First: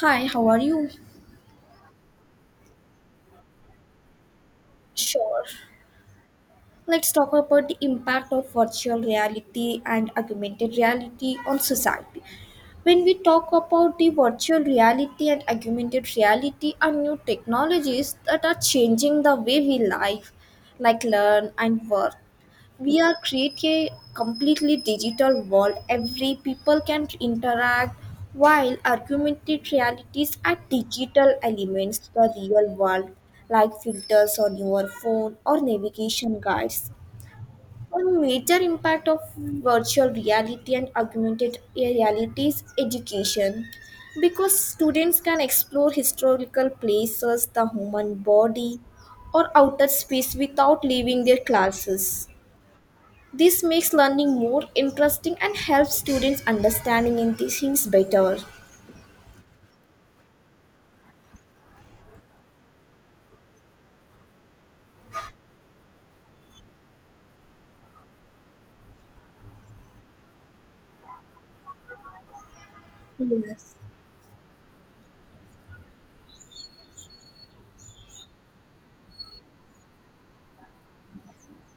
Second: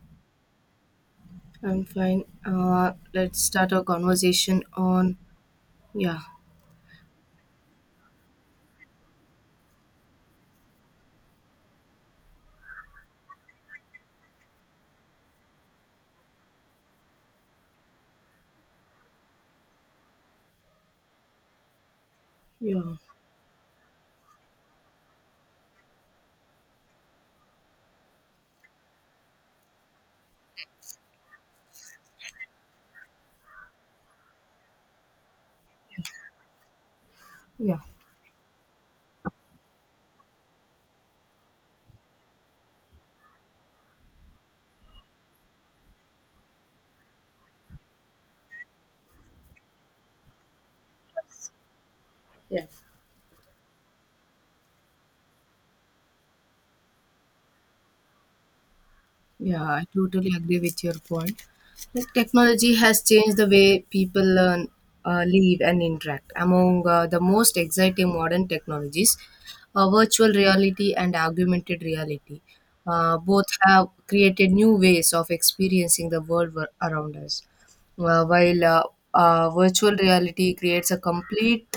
Hi, how are you? I'm fine. Let's start our conversation on Sure. yeah, Let's talk about the impact of virtual reality and augmented reality on society. When we talk about the virtual reality and augmented reality are new technologies that are changing the way we live, like learn and work. yeah, We are create a completely digital world every people can interact, while augmented realities are digital elements the real world, like filters on your phone or navigation guides. yeah, One major impact of virtual reality and augmented reality is education, because students can explore historical places, the human body, or outer space without leaving their classes. yeah, This makes learning more interesting and helps students understanding and teachings better. yeah. I totally agree with your point. Like technology has changed the way people learn, live, and interact. Among the most exciting modern technologies, virtual reality and augmented reality, both Yes. have created new ways of experiencing the around us. While Virtual reality creates a complete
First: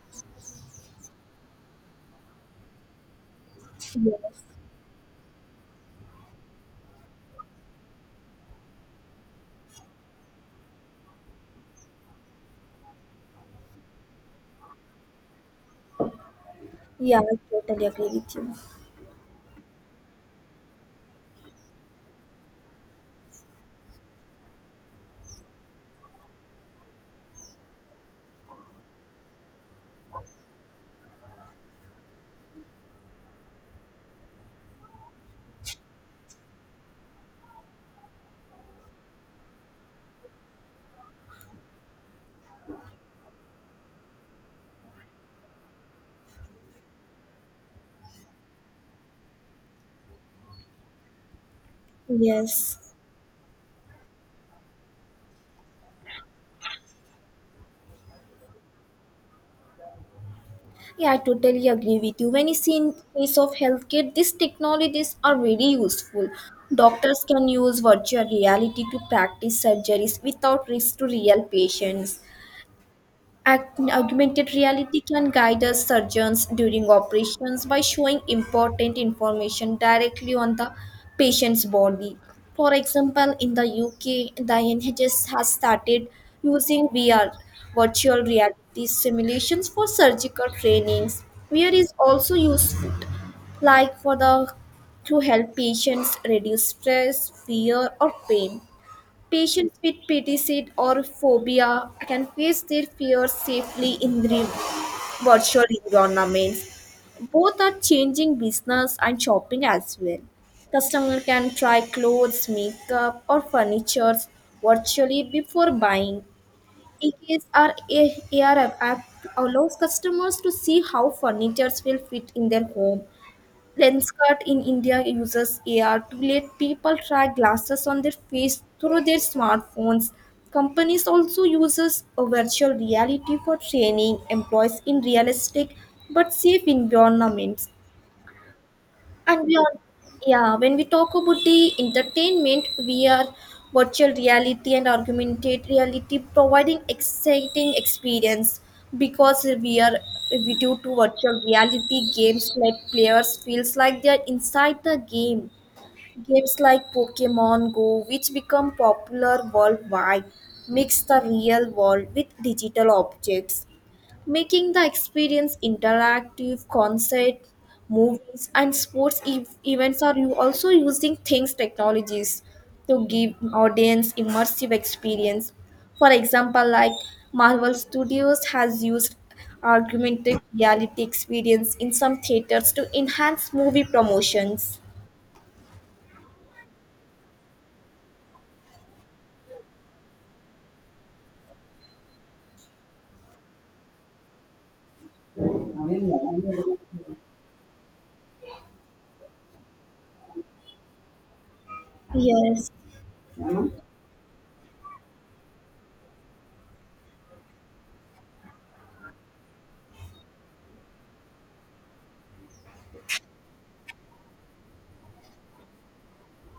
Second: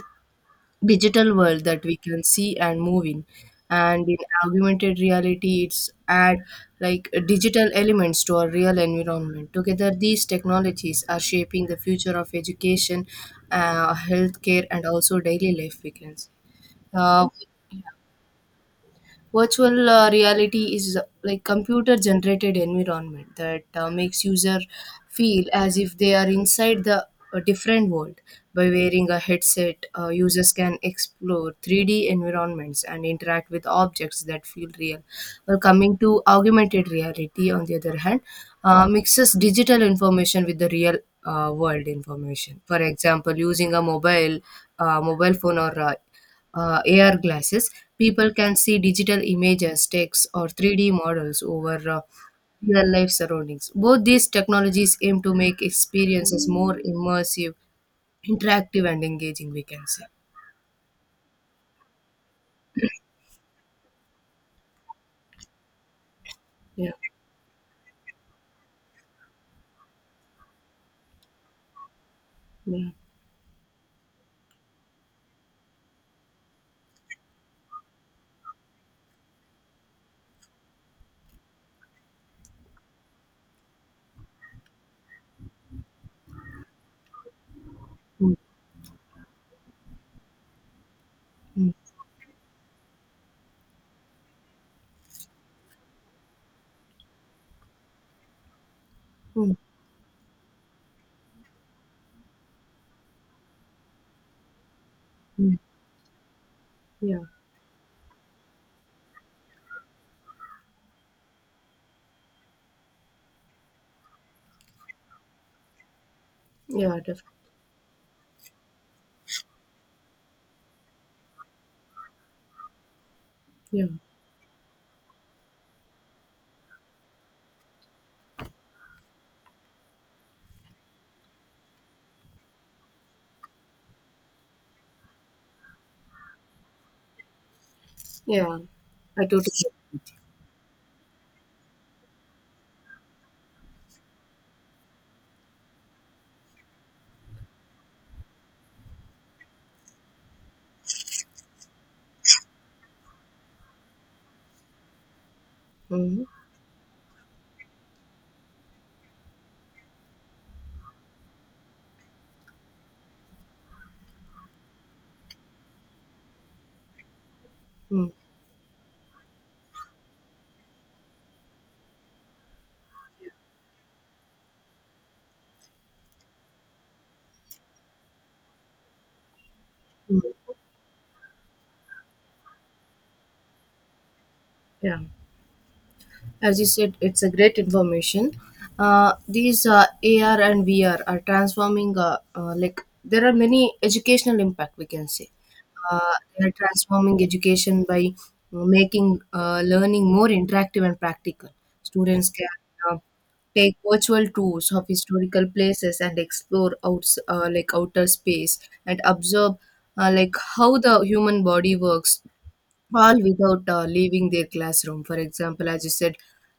digital world that we can see and move in and in Yes. augmented reality it's add like digital elements to our real environment. Together these technologies are shaping the future of education, healthcare, and also daily life, we can say. Yeah, uh, I totally agree with you. Virtual reality is like computer generated environment that makes user feel as if they are inside the a different world. By wearing a headset, users can explore 3D environments and interact with objects that feel real. While coming to augmented reality on the other hand, mixes digital information with the real world information. For example, using a mobile phone or AR glasses, people can see digital images, text, or 3D models over Yes. real life surroundings. Both these technologies aim to make experiences more immersive, interactive, and engaging, we can say. Yeah, I totally agree with you. When you see in case of healthcare, these technologies are very useful. Yeah. Doctors can use virtual reality to practice surgeries without risk to real patients. Yeah. Augmented reality can guide us surgeons during operations by showing important information directly on the patient's body. For example, in the UK, the NHS has started using VR virtual Mm, reality simulations for surgical trainings. VR mm, is also useful, like, for the, to help patients reduce stress, fear or pain. mm, Patients with PTCD or phobia can face their fears safely in the mm. virtual environments. Yeah. Both are changing business and shopping as well. Customer can try clothes, makeup, or furniture virtually before buying. Yeah. Definitely. EKS are AR app allows customers to see how furniture will fit in their home. Yeah. Lenskart in India uses AR to let people try glasses on their face through their smartphones. Companies also uses a virtual reality for training employees in realistic but safe environments. Yeah. I And totally. beyond, yeah, when we talk about the entertainment, we are virtual reality and augmented reality providing exciting experience, because we due to virtual reality games, like players feels like they are inside the game. Mm-hmm. Games like Pokemon Go, which become popular worldwide, mix the real world with digital objects, making the experience interactive. Concert Mm-hmm. movies and sports events are you also using things technologies to give audience immersive experience. For example, like Marvel Studios has used augmented Mm-hmm. reality experience in some theaters to enhance movie promotions. Yeah. As you said, it's a great information. These AR and VR are transforming. Like there are many educational impact, we can say. Uh, they are transforming education by making learning more interactive and practical. Students can Yes. uh, take virtual tours of historical places and explore outs like outer space and observe like how the human body works, all without leaving their classroom. For example, as you said,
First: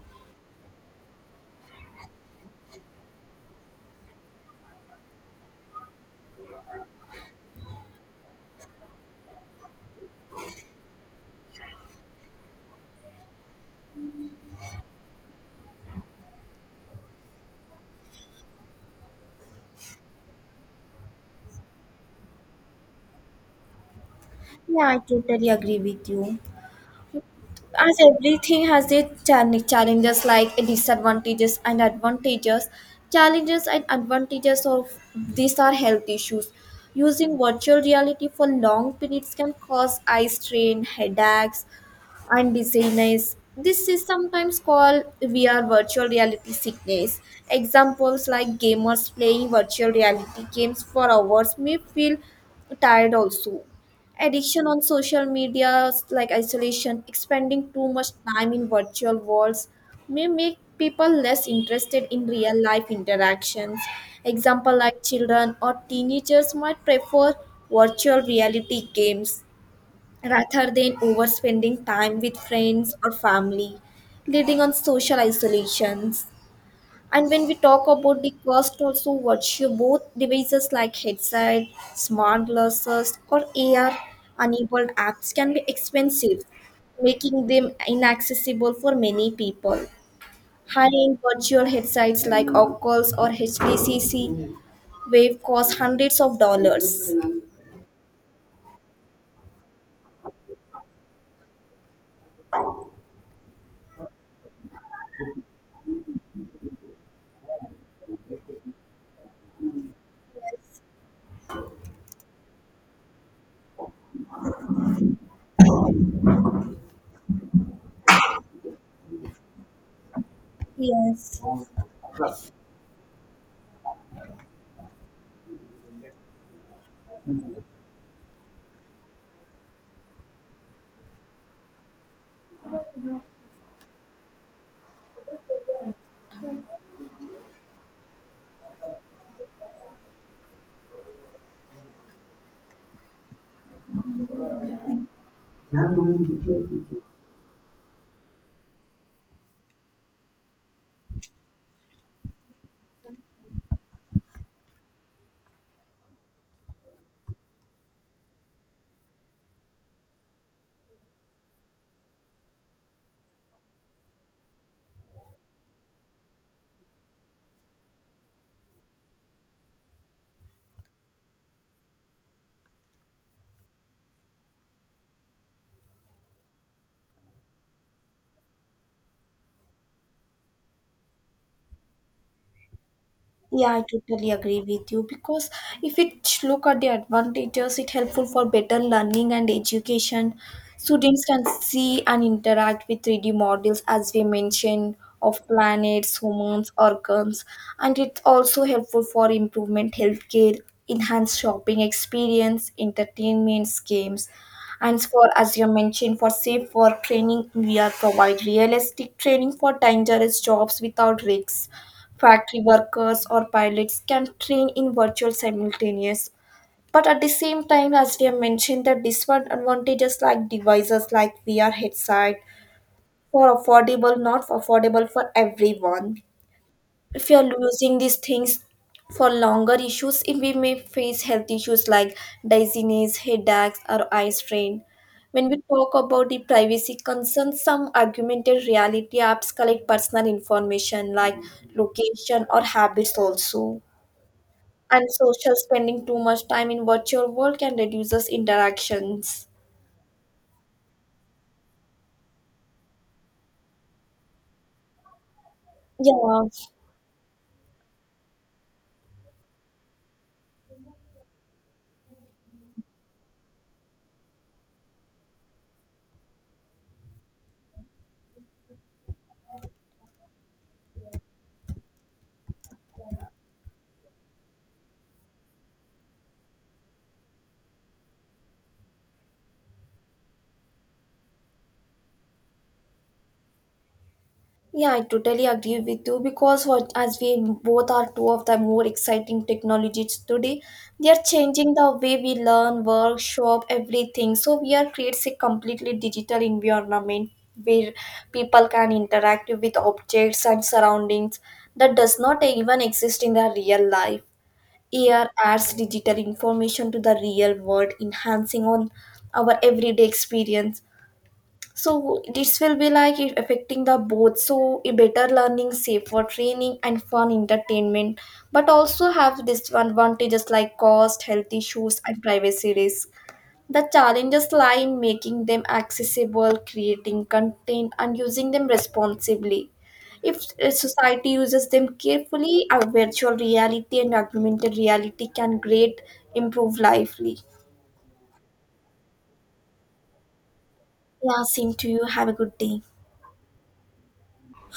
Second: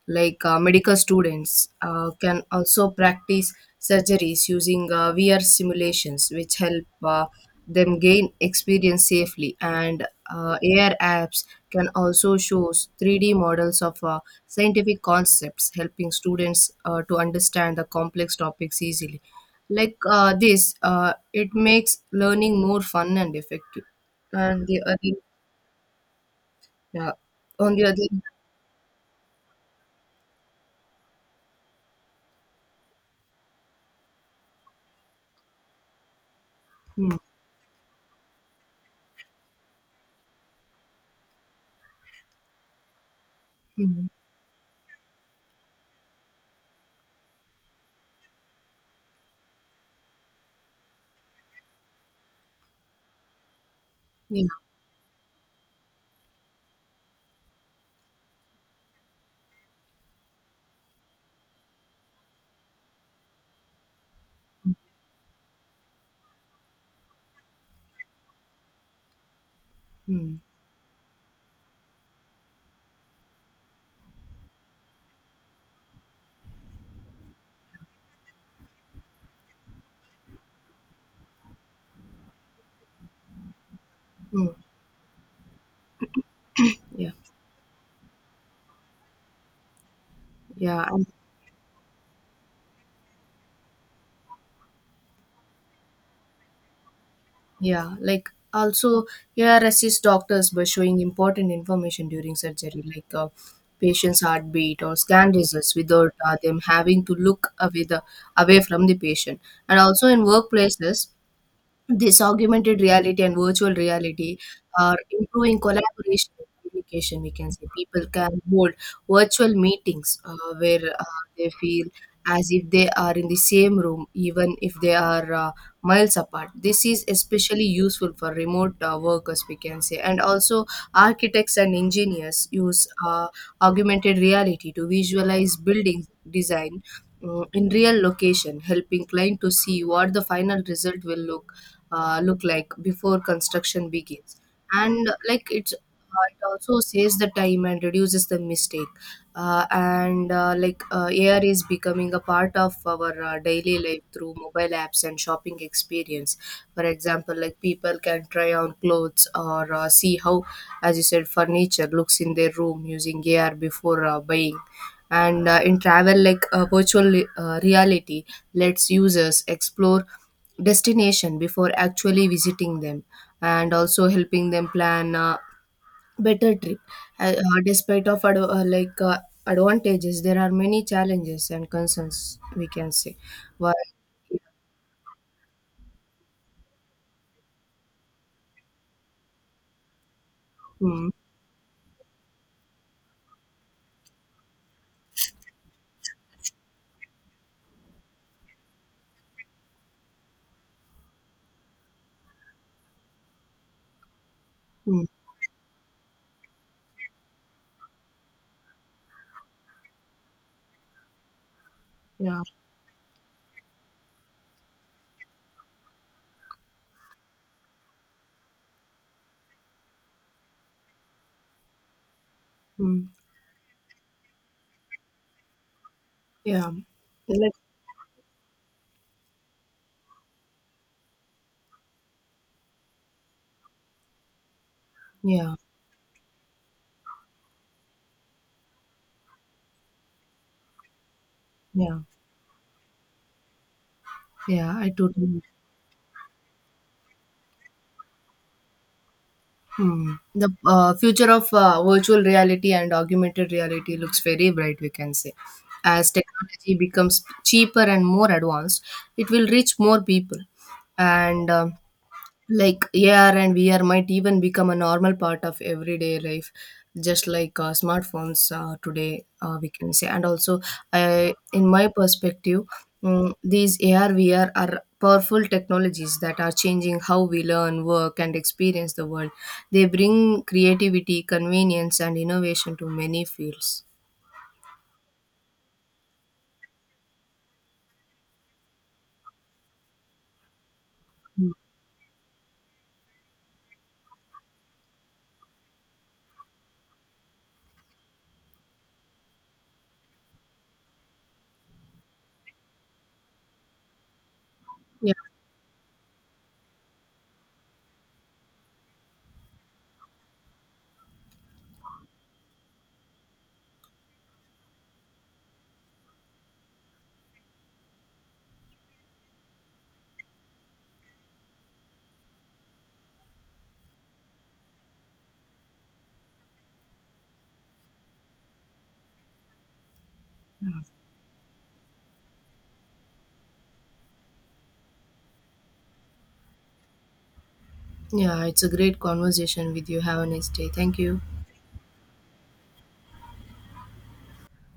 like medical students can also practice surgeries using VR simulations, which help them gain experience safely. And AR apps can also show 3D models of scientific concepts, helping students to understand the complex topics easily. It makes learning more fun and effective. And the Yeah, I other totally agree with you. yeah. On the other As everything has its challenges, like disadvantages and advantages, challenges and advantages of these are health issues. mm, Using virtual reality for long periods can cause eye strain, headaches and dizziness. This is mm, sometimes called VR virtual reality sickness. Examples like gamers playing virtual reality games for hours may feel tired also. yeah, Addiction on social media, like isolation, spending too much time in virtual worlds, may make people less interested in real life interactions. Example like children or teenagers might prefer virtual reality games mm, rather than overspending time with friends or family, leading on social isolations. And when we talk about the cost, also virtue, both devices like headset, smart glasses, or AR mm, enabled apps can be expensive, yeah, making them inaccessible for many people. yeah, High and end virtual headsets like Oculus or HTCC Wave cost hundreds of dollars. yeah, like also AR assists doctors by showing important information during surgery, like patient's heartbeat or scan results without them having to look away the away from the patient. And also in workplaces, this augmented reality and virtual reality are improving collaboration and communication, we can say. People can hold virtual meetings where Yes. they feel as if they are in the same room, even if they are miles apart. This is especially useful for remote workers, we can say. And also architects and engineers use augmented reality to visualize building design, mm, in real location, helping client to see what the final result will look like before construction begins. And it also saves the time and reduces the mistake. And like AR is becoming a part of our daily life through mobile apps and shopping experience. For example, like people can try on clothes or see how, as you said, furniture looks in their room using AR before buying. And in travel, like reality lets users explore destination before actually visiting them, and also helping them plan a better trip. Despite of advantages, there are many challenges and concerns, we can say. Yeah, Why I totally agree with you, because if it look at the advantages, it helpful for better learning and education. mm, Students can see and interact with 3D models, as we mentioned, of planets, humans, organs, and it's also helpful for improvement healthcare, enhanced shopping experience, entertainment games. And mm, for, as you mentioned, for safe work training, we are provide realistic training for dangerous jobs without risks. yeah, Factory workers or pilots can train in virtual simultaneous. But at the same time, as we have mentioned, the disadvantages like devices like VR headset mm, for affordable, not affordable for everyone. yeah, If you're like, losing these things for longer issues, if we may face health issues like dizziness, headaches or eye strain. When yeah, we talk about the privacy concerns, some augmented reality apps collect personal information like yeah, location or habits also. yeah, I And totally. social, spending too much time in virtual world can reduce us interactions. Hmm. The future of virtual reality and augmented reality looks very bright, we can say. As Yeah. technology becomes cheaper and more advanced, it will reach more people. And Like AR and VR might even become a normal part of everyday life, just like smartphones today, we can say. And also, I, in my perspective, mm, these AR, VR are powerful technologies that are changing how we learn, work, and experience the world. They bring creativity, convenience, and innovation to many fields. Yeah, I totally agree with you because what, as we both are two of the more exciting technologies today, they are changing the way we learn, work, shop, everything. So we are creates a completely digital environment where people can interact with objects and surroundings that does not even exist in the real life. Yeah, AR adds digital information to the real world, enhancing on our everyday experience. So this will be like it affecting the both, so a better learning, safer training and fun entertainment, but also have disadvantages like cost, health issues and privacy risk. The challenges lie in making them accessible, creating content and using them responsibly. If a society uses them carefully, a virtual reality and augmented reality can great improve lively. yeah, it's a great conversation with you. Have a nice day. Thank you. Yeah, same to you, have a good day.